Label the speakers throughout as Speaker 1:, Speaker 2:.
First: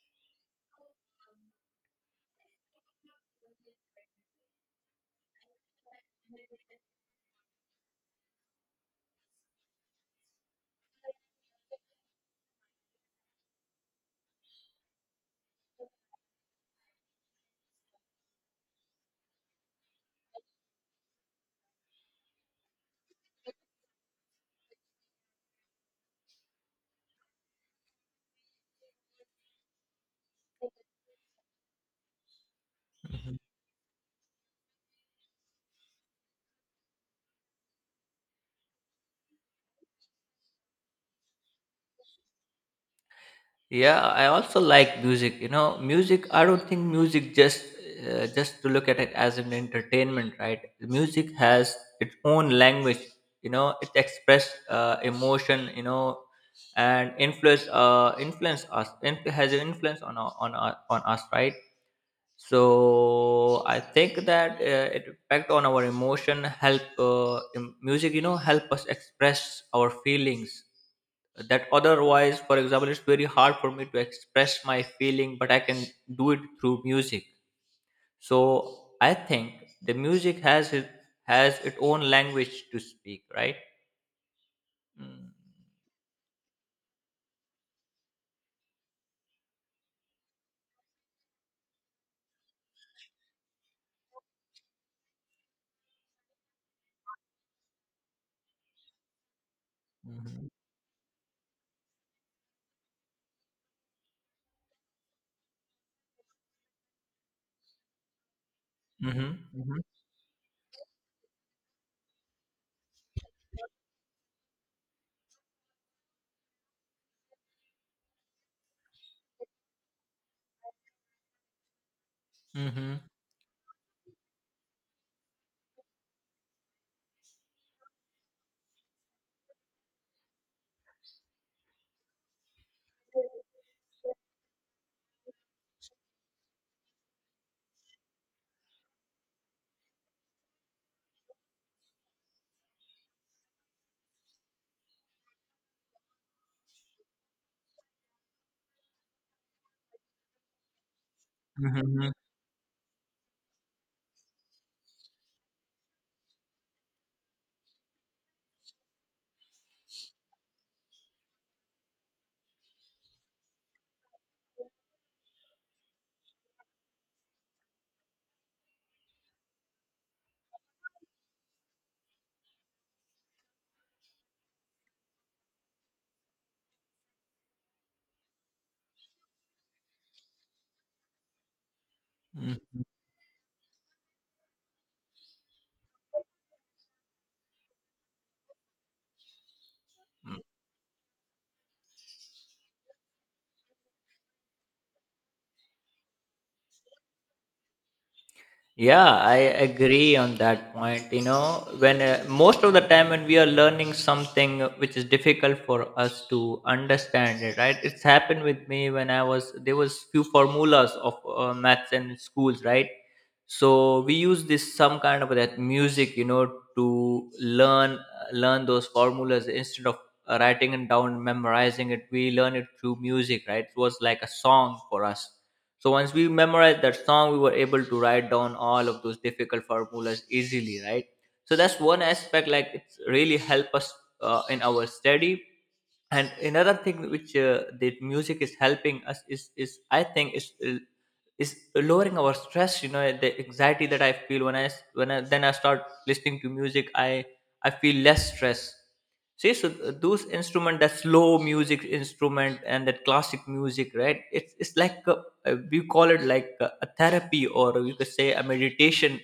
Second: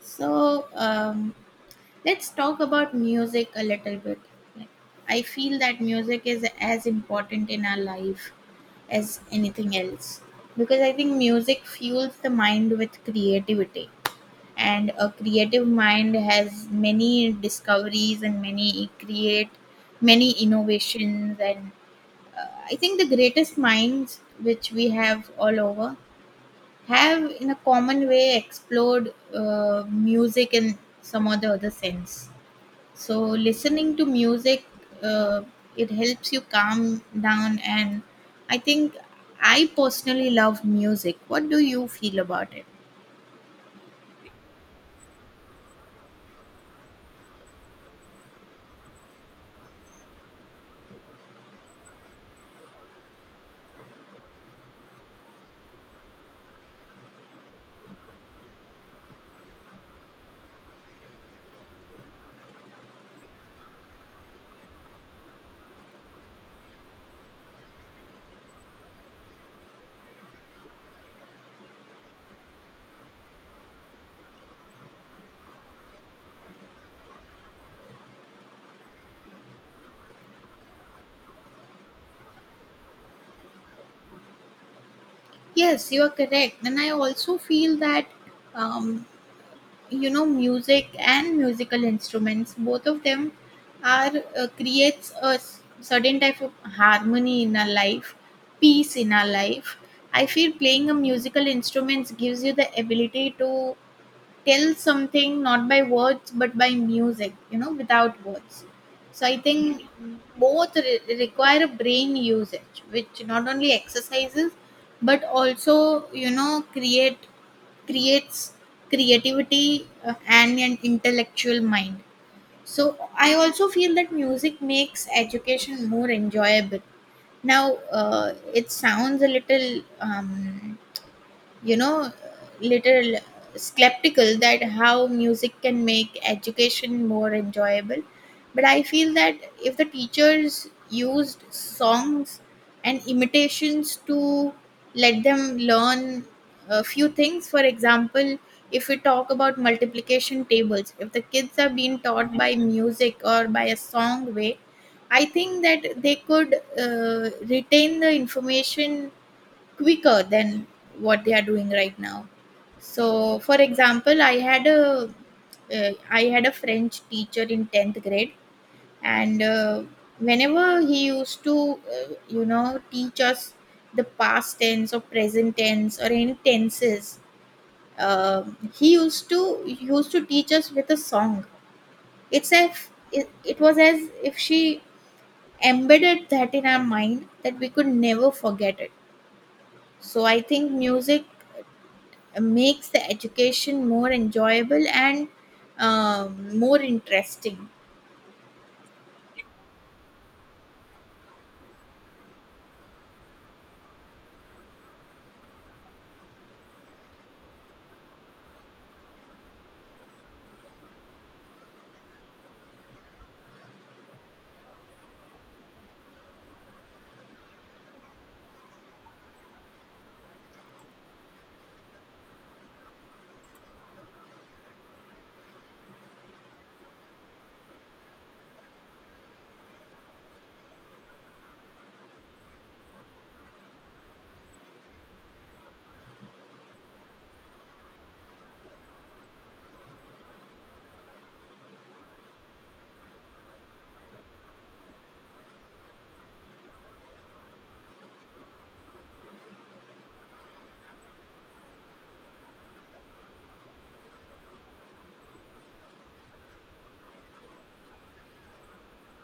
Speaker 1: So um, let's talk about music a little bit. Like, I feel that music is as important in our life as anything else, because I think music fuels the mind with creativity, and a creative mind has many discoveries and many create many innovations and I think the greatest minds which we have all over have in a common way explored music in some or the other sense. So listening to music, uh, it helps you calm down. And i think I personally love music. What do you feel about it?
Speaker 2: Yeah, I also like music. You know, music. I don't think music just to look at it as an entertainment, right? Music has its own language. You know, it expresses emotion. You know, and influence us. Has an influence on on us, right? So I think that it impact on our emotion. Help music. Help us express our feelings that otherwise, for example, it's very hard for me to express my feeling, but I can do it through music. So I think the music has its own language to speak, right? Mm-hmm.
Speaker 1: Yes, you are correct, and I also feel that, um, you know, music and musical instruments, both of them are, creates a certain type of harmony in our life, peace in our life. I feel playing a musical instruments gives you the ability to tell something not by words but by music, you know, without words. So I
Speaker 2: Mm-hmm.
Speaker 1: think both require a brain usage which not only exercises but also, you know, create creates creativity and an intellectual mind. So
Speaker 2: Mm-hmm.
Speaker 1: I also feel that music makes education more enjoyable. Now, it sounds a little, um, you know, little skeptical that how music can make education more enjoyable. But I feel that if the teachers used songs and imitations to let them learn a few things. For example, if we talk about multiplication tables, if the kids are being
Speaker 2: Mm-hmm.
Speaker 1: taught by music or by a song way, I think that they could retain the information quicker than what they are doing right now. So for example, I had a I had a French teacher in 10th grade, and whenever he used to you know, teach us the past tense or present tense or any tenses, uh, he used to he used to teach us with a song. it's
Speaker 2: Mm-hmm.
Speaker 1: as it, it was as if she embedded that in our mind that we could never forget it. So I think music makes the education more enjoyable and, more interesting.
Speaker 2: Yeah, I agree on that point. You know, when most of the time when we are learning something which is difficult for us to understand it, right? It's happened with me when I was there was few formulas of maths in schools, right? So we use this some kind of that music, you know, to learn those formulas instead of writing it down, memorizing it. We learn it through music, right? It was like a song for us. So once we memorized that song, we were able to write down all of those difficult formulas easily, right? So that's one aspect, like it's really help us in our study. And another thing which the music is helping us is I think is lowering our stress. You know, the anxiety that I feel when I s- when I, then I start listening to music, I feel less stress. See, so those instrument, that slow music instrument and that classic music, right? It's like a we call it like a therapy, or you could say a meditation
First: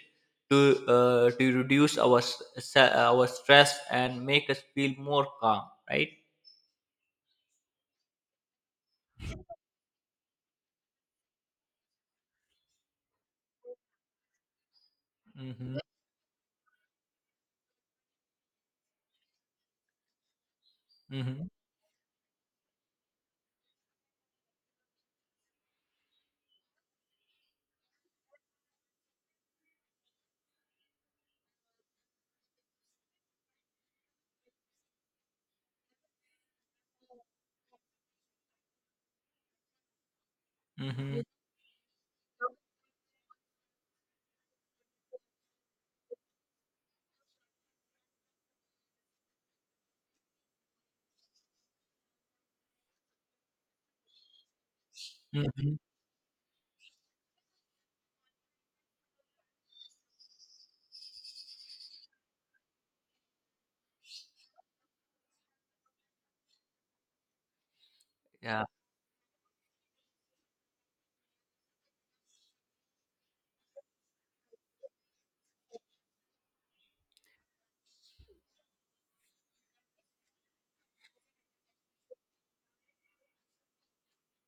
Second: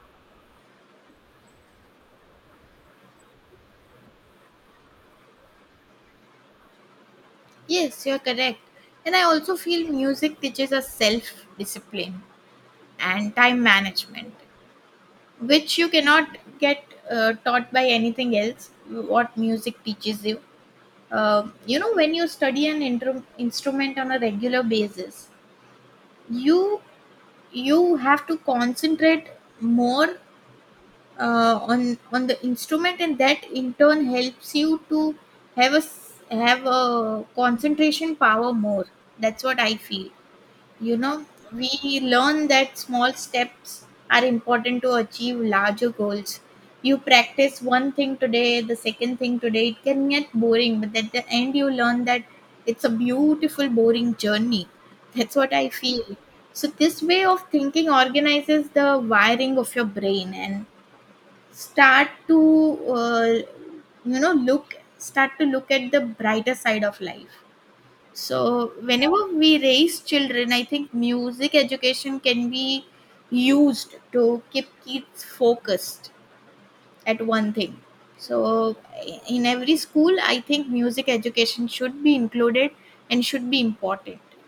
Speaker 2: to reduce our stress and make us feel more calm, right?
Speaker 1: Yes, you're correct. And I also feel music teaches us self discipline and time management, which
Speaker 2: Mm-hmm.
Speaker 1: you cannot get taught by anything else, what music teaches you.
Speaker 2: Mm-hmm.
Speaker 1: You know, when you study an instrument on a regular basis, you you have to concentrate more on the instrument, and that in turn helps you to have a have a concentration power more. That's what I feel. You know,
Speaker 2: Mm-hmm.
Speaker 1: we learn that small steps are important to achieve larger goals. You practice one thing today, the second thing today, it can get boring, but at the end you learn that it's a beautiful boring journey. That's what I
Speaker 2: Mm-hmm.
Speaker 1: feel. So this way of thinking organizes the wiring of your brain and start to, you know look start to look at the brighter side of life.
Speaker 2: yeah
Speaker 1: So whenever we raise children, I think music education can be used to keep kids focused at one thing. So in every school, I think music education should be included and should be important.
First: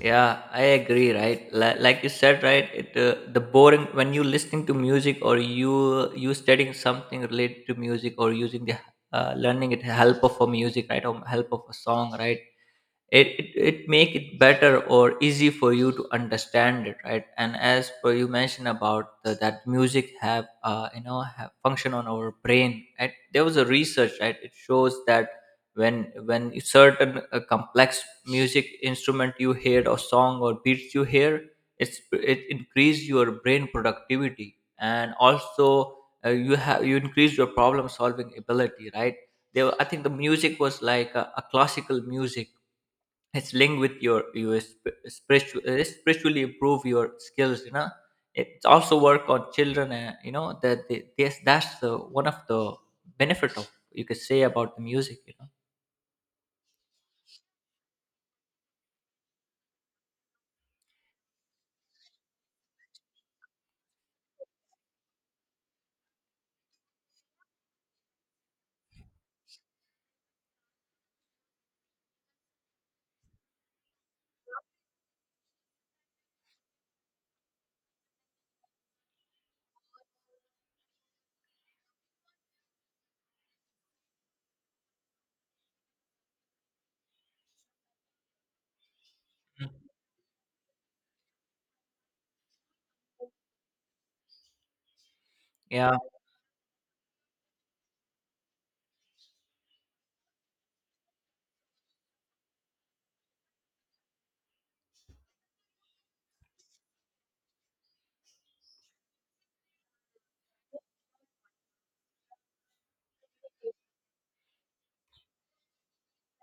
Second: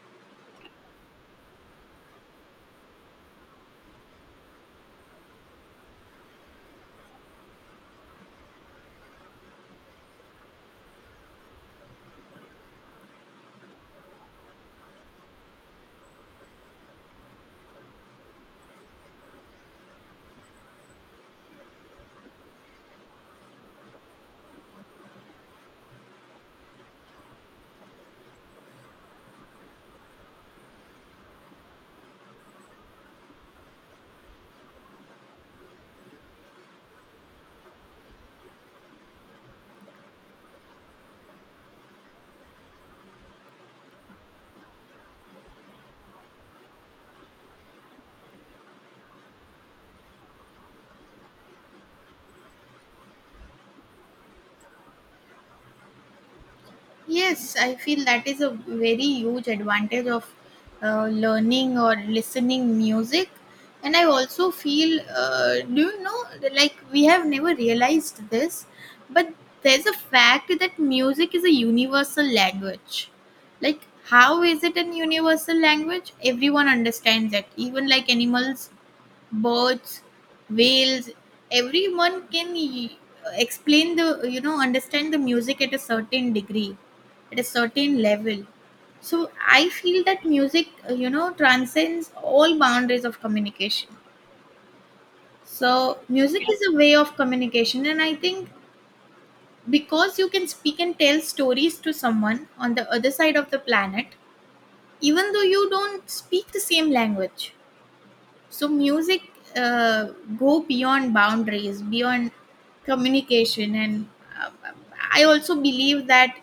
Speaker 2: yeah, I agree, right? Like you said, right? The boring, when you listening to music, or you studying something related to music, or using the learning it help of a music, right? Or help of a song, right? It make it better or easy for you to understand it, right? And as per you mentioned about the, that music have have function on our brain, right? There was a research, right? It shows that when certain complex music instrument you hear, or song or beats you hear, it increase your brain productivity and also you increase your problem solving ability, right? I think the music was like a classical music. It's linked with your spiritual spiritually improve your skills, you know. It's also work on children, and you know that's the one of the benefit of, you could say, about the music, you know.
Speaker 1: Yes, I feel that is a very huge advantage of learning or listening music. And I also feel, do you know, like we have never realized this, but there's a fact that music is a universal language. Like, how is it an universal language? Everyone understands it. Even like animals, birds, whales. Everyone can explain the, you know, understand the music at a certain degree, at a certain level. So I
Speaker 2: Mm.
Speaker 1: feel that music, you know, transcends all boundaries of communication.
Speaker 2: Yeah.
Speaker 1: So music is a way of communication, and I think because you can speak and tell stories to someone on the other side of the planet, even though you don't speak the same language. So music, uh, go beyond boundaries, beyond communication, and, uh, I also believe that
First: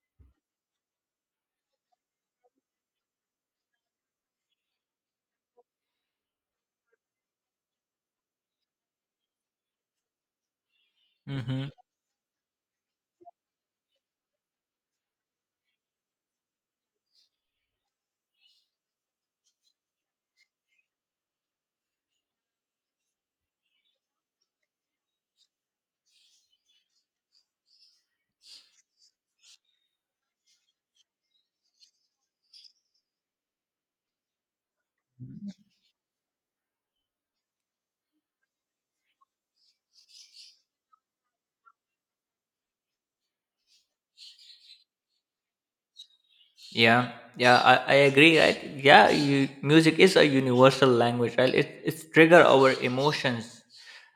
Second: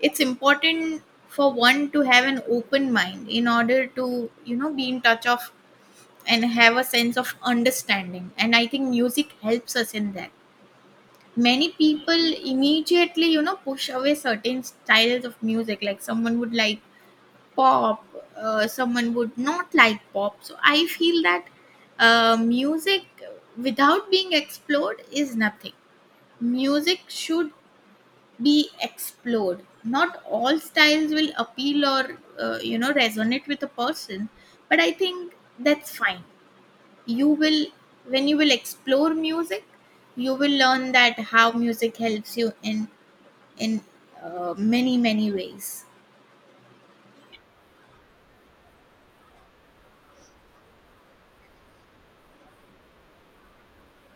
Speaker 1: it's important for one to have an open mind in order to, you know, be in touch of and have a sense of understanding. And I think music helps us in that. Many
Speaker 2: Hmm.
Speaker 1: people immediately, you know, push away certain styles of music. Like someone would like pop, someone would not like pop. So I feel that, music without being explored is nothing. Music should be explored. Not all styles will appeal or, you know, resonate with a person, but I think that's fine. You will when you will explore music, you will learn that how music helps you in, many many ways.
Speaker 2: Yeah, yeah, I agree. Right? Yeah, you, music is a universal language, right? It it's trigger our emotions.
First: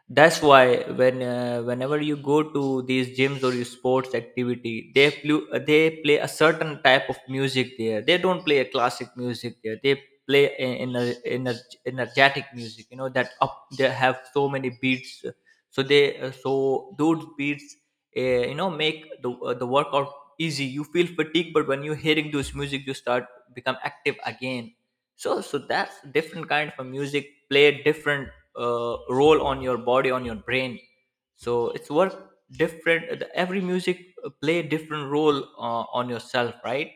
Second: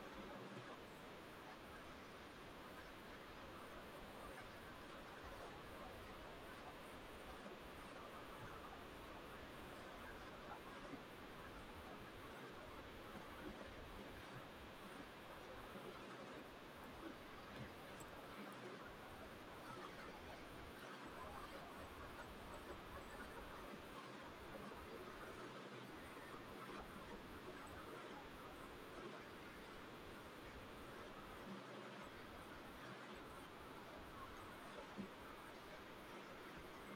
Speaker 2: That's why whenever you go to these gyms or your sports activity, they play a certain type of music there. They don't play a classic music there. They play in a, ener energetic music. You know that up they have so many beats. So they so those beats you know, make the workout easy. You feel fatigued, but when you're hearing those music, you start become active again. So that's different kind of a music play a different uh, role on your body, on your brain. So it's worth, different, every music play a different role on yourself, right?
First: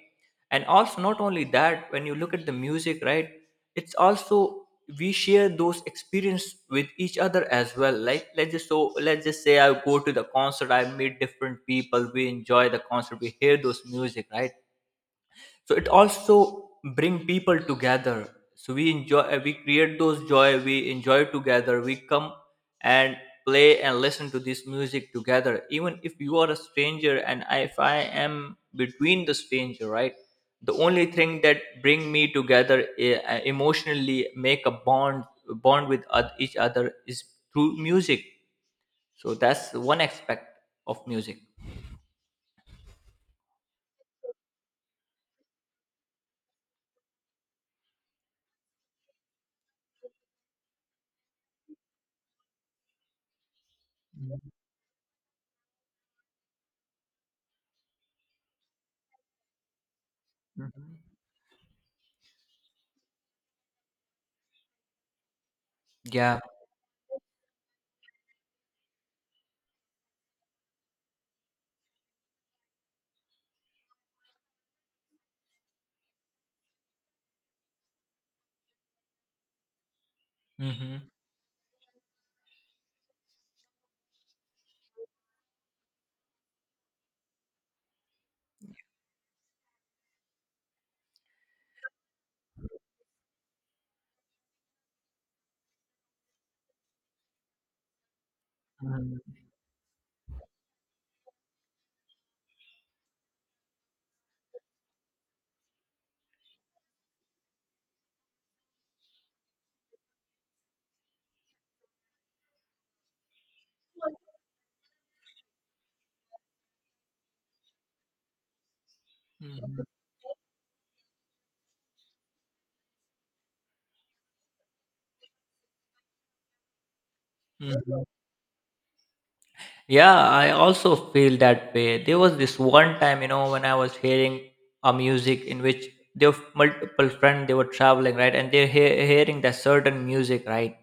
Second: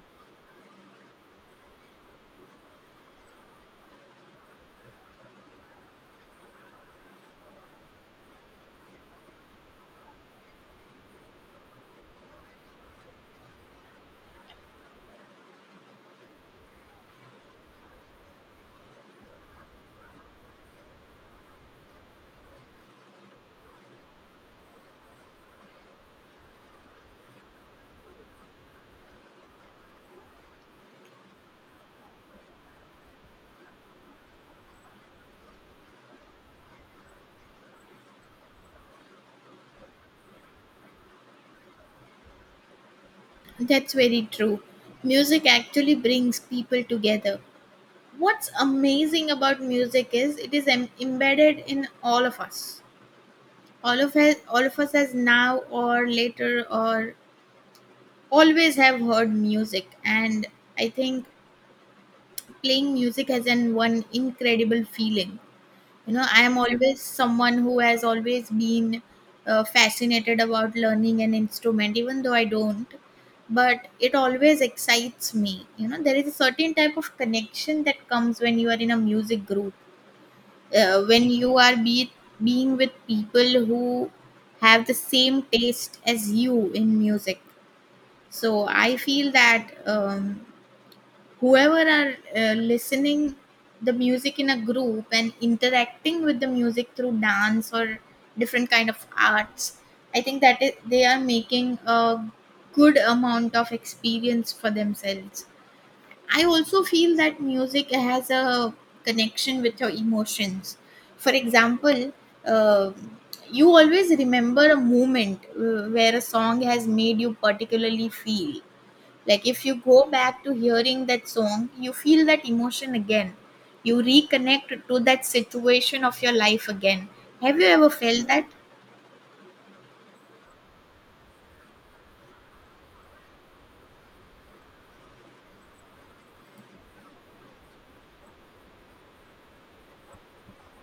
Speaker 2: And also not only that, when you look at the music, right, it's also, we share those experience with each other as well. Like let's just, let's just say I go to the concert, I meet different people, we enjoy the concert, we hear those music, right? So it also bring people together. So we enjoy, we create those joy, we enjoy together, we come and play and listen to this music together, even if you are a stranger and if I am between the stranger, right? The only thing that bring me together, emotionally make a bond with each other, is through music. So that's one aspect of music.
Speaker 1: That's very true. Music actually brings people together. What's amazing about music is it is embedded in all of us. All of us, as now or later or always have heard music, and I
Speaker 2: Mhm.
Speaker 1: think playing music has an one incredible feeling. You know, I
Speaker 2: Yeah.
Speaker 1: am always someone who has always been fascinated about learning an instrument, even though I don't, but it always excites me. You know, there is a certain type of connection that comes when you are in a music group,
Speaker 2: Hmm. Hmm.
Speaker 1: when you are being with people who have the same taste as you in music. So I feel that, whoever are listening the music in a group and interacting with the music through dance or different kind of arts, I think that is, they are making a good amount of experience for themselves. I also feel that music has a connection with your emotions. For example, uh, you always remember a moment where a song has made you particularly feel, like if you
Speaker 2: Mhm.
Speaker 1: go back to hearing that song, you feel that emotion again. You reconnect to that situation of your life again. Have you ever
Speaker 2: Mhm.
Speaker 1: felt that?
Speaker 2: Yeah, I also feel that way. There was this one time, you know, when I was hearing a music in which there were multiple friends, they were traveling, right? And hearing that certain music, right?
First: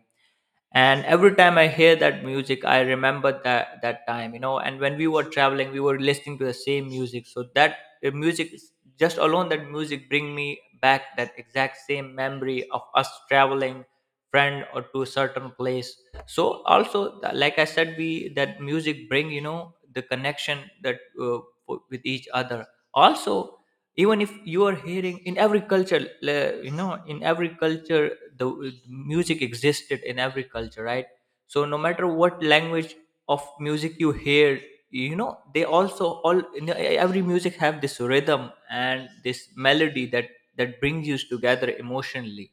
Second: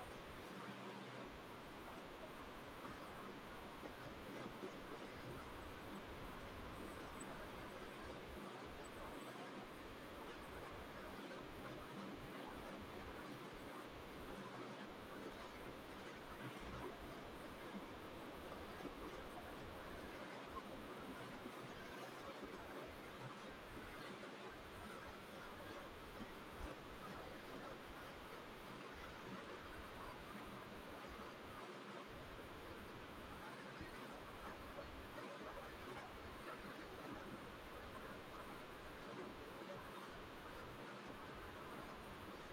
Speaker 2: And every time I hear that music, I remember that time, you know. And when we were traveling, we were listening to the same music. So that the music is- just alone, that music bring me back that exact same memory of us traveling, friend, or to a certain place. So also, like I said, we, that music bring, you know, the connection that with each other. Also, even if you are hearing, in every culture, you know, in every culture, the music existed in every culture, right? So no matter what language of music you hear, you know, they also all, you know, every music have this rhythm and this melody, that that brings you together emotionally,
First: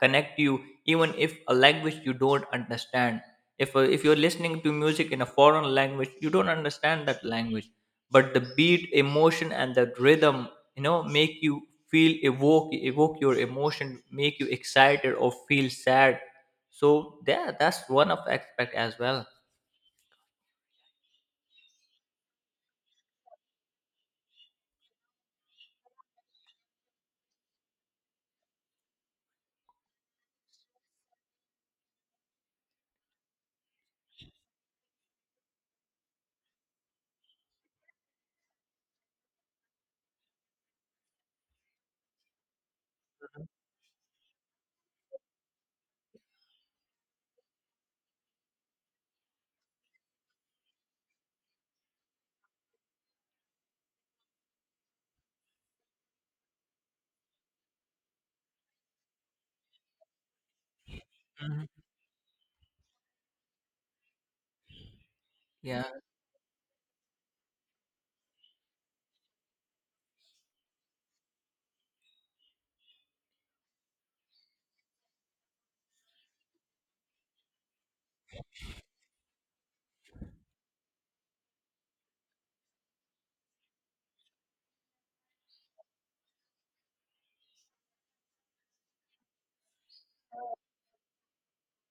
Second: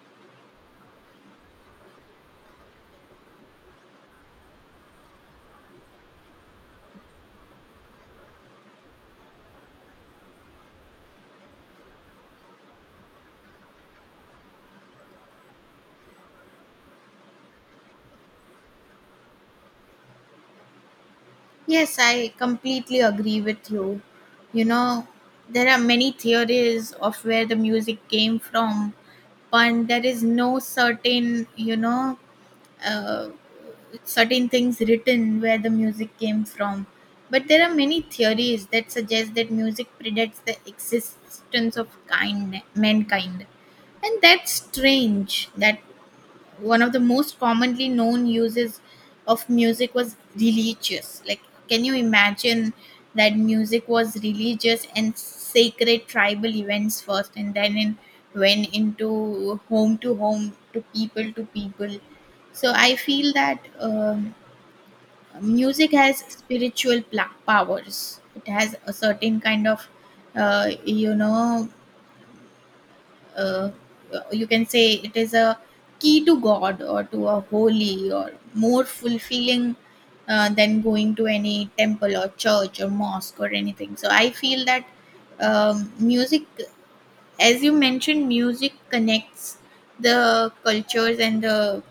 Speaker 2: connect you even if a language you don't understand. If if you're listening to music in a foreign language, you don't understand that language, but the beat, emotion and the rhythm, you know, make you feel, evoke your emotion, make you excited or feel sad. So yeah, that's one of aspect as well.
Speaker 1: Yes, I completely agree with you. You know, there are many theories of where the music came from, but there is no certain, you know, uh, certain things written where the music came from. But there are many theories that suggest that music predates the existence of kind mankind. And that's strange. That one of the most commonly known uses of music was religious. Like, can you imagine that music was religious and sacred tribal events first, and then it went into home to home, to people to
Speaker 2: Mhm.
Speaker 1: people. So I feel that,
Speaker 2: Yeah.
Speaker 1: music has spiritual powers. It has a certain kind of, uh, you know uh, you can say it is a key to God or to a holy or more fulfilling, than going to any temple or church or mosque or anything. So I feel that, music, as you mentioned, music connects the cultures and the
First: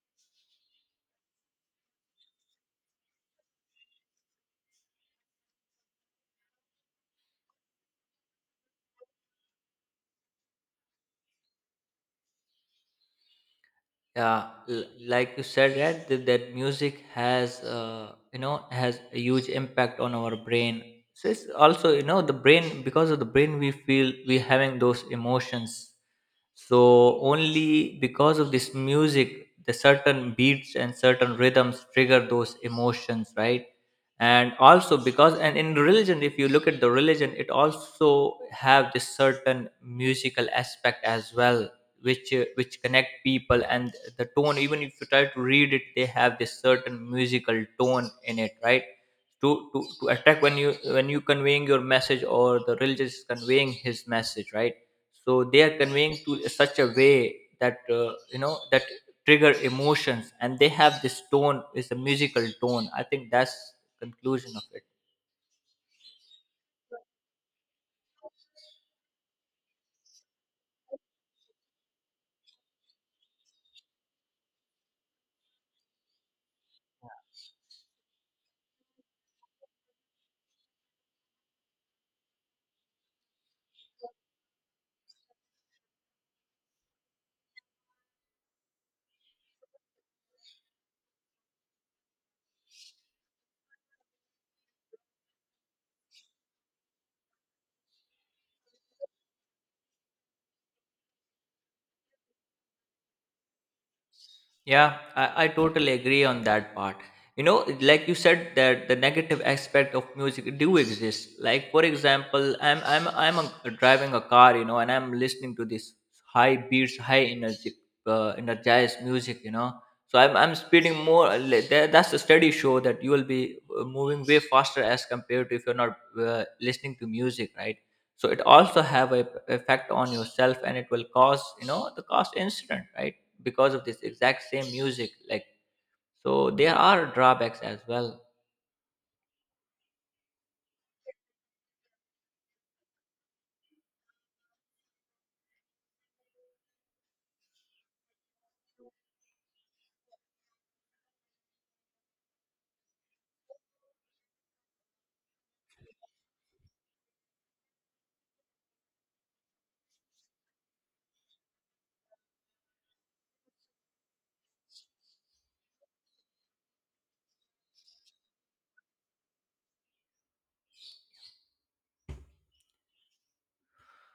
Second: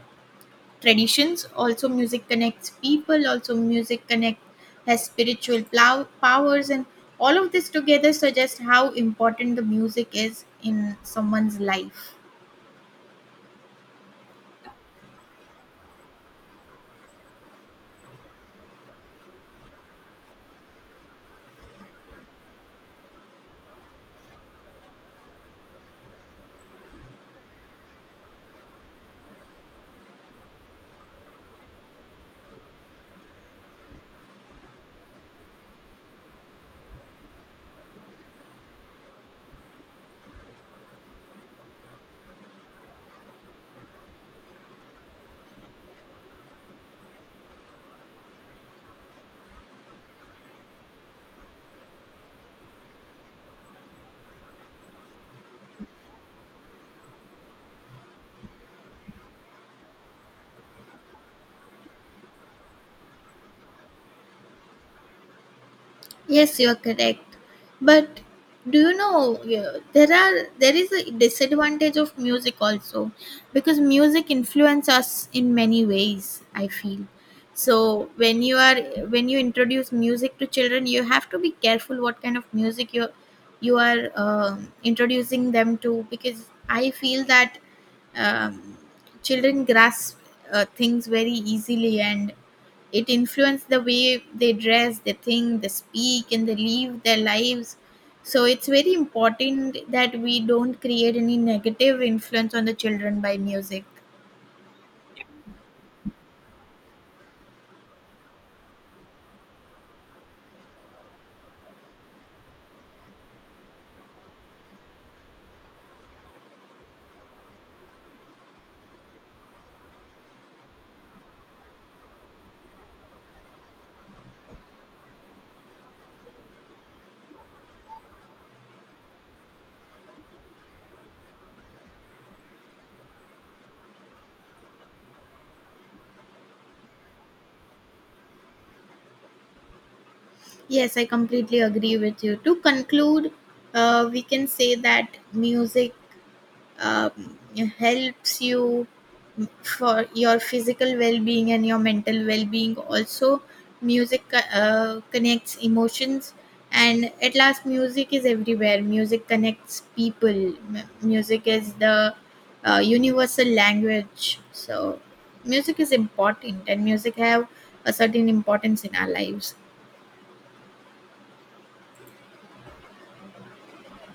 Speaker 1: traditions. Also, music connects people. Also, music connects has spiritual powers, and all of this together suggests how important the music is in someone's life.
Speaker 2: Yeah, like you said, right? That, that music has, has a huge impact on our brain. So it's also, you know, the brain, because of the brain we feel we having those emotions. So only because of this music, the certain beats and certain rhythms trigger those emotions, right? And also, because and in religion, if you look at the religion, it also have this certain musical aspect as well, which connect people and the tone, even if you try to read it, they have this certain musical tone in it, right? To attack, when you conveying your message, or the religious is conveying his message, right? So they are conveying to such a way that that trigger emotions, and they have this tone, is a musical tone. I think that's conclusion of it.
Speaker 1: Yes, you are correct. But do you know, yeah, there are there is a disadvantage of music also, because music influence us in many ways, I feel. So when you are when you introduce music to children, you have to be careful what kind of music you are introducing them to, because I feel that, um, children grasp things very easily, and it influences the way they dress, they think, they speak, and they live their lives. So it's very important that we don't create any negative influence on the children by music.
Speaker 2: Yeah, I totally agree on that part. You know, like you said, that the negative aspect of music do exist. Like for example, I'm a, driving a car, you know, and I'm listening to this high beats, high energy, energized music, you know. So I'm speeding more. That's the study show that you will be moving way faster as compared to if you're not listening to music, right? So it also have a effect on yourself, and it will cause, you know, the cause incident, right? Because of this exact same music, like, so there are drawbacks as well.
Speaker 1: Yes, I completely agree with you. To conclude, we can say that music, um, helps you for your physical well-being and your mental well-being. Also, music connects emotions, and at last music is everywhere. Music connects people. Music is the, universal language. So music is important, and music have a certain importance in our lives.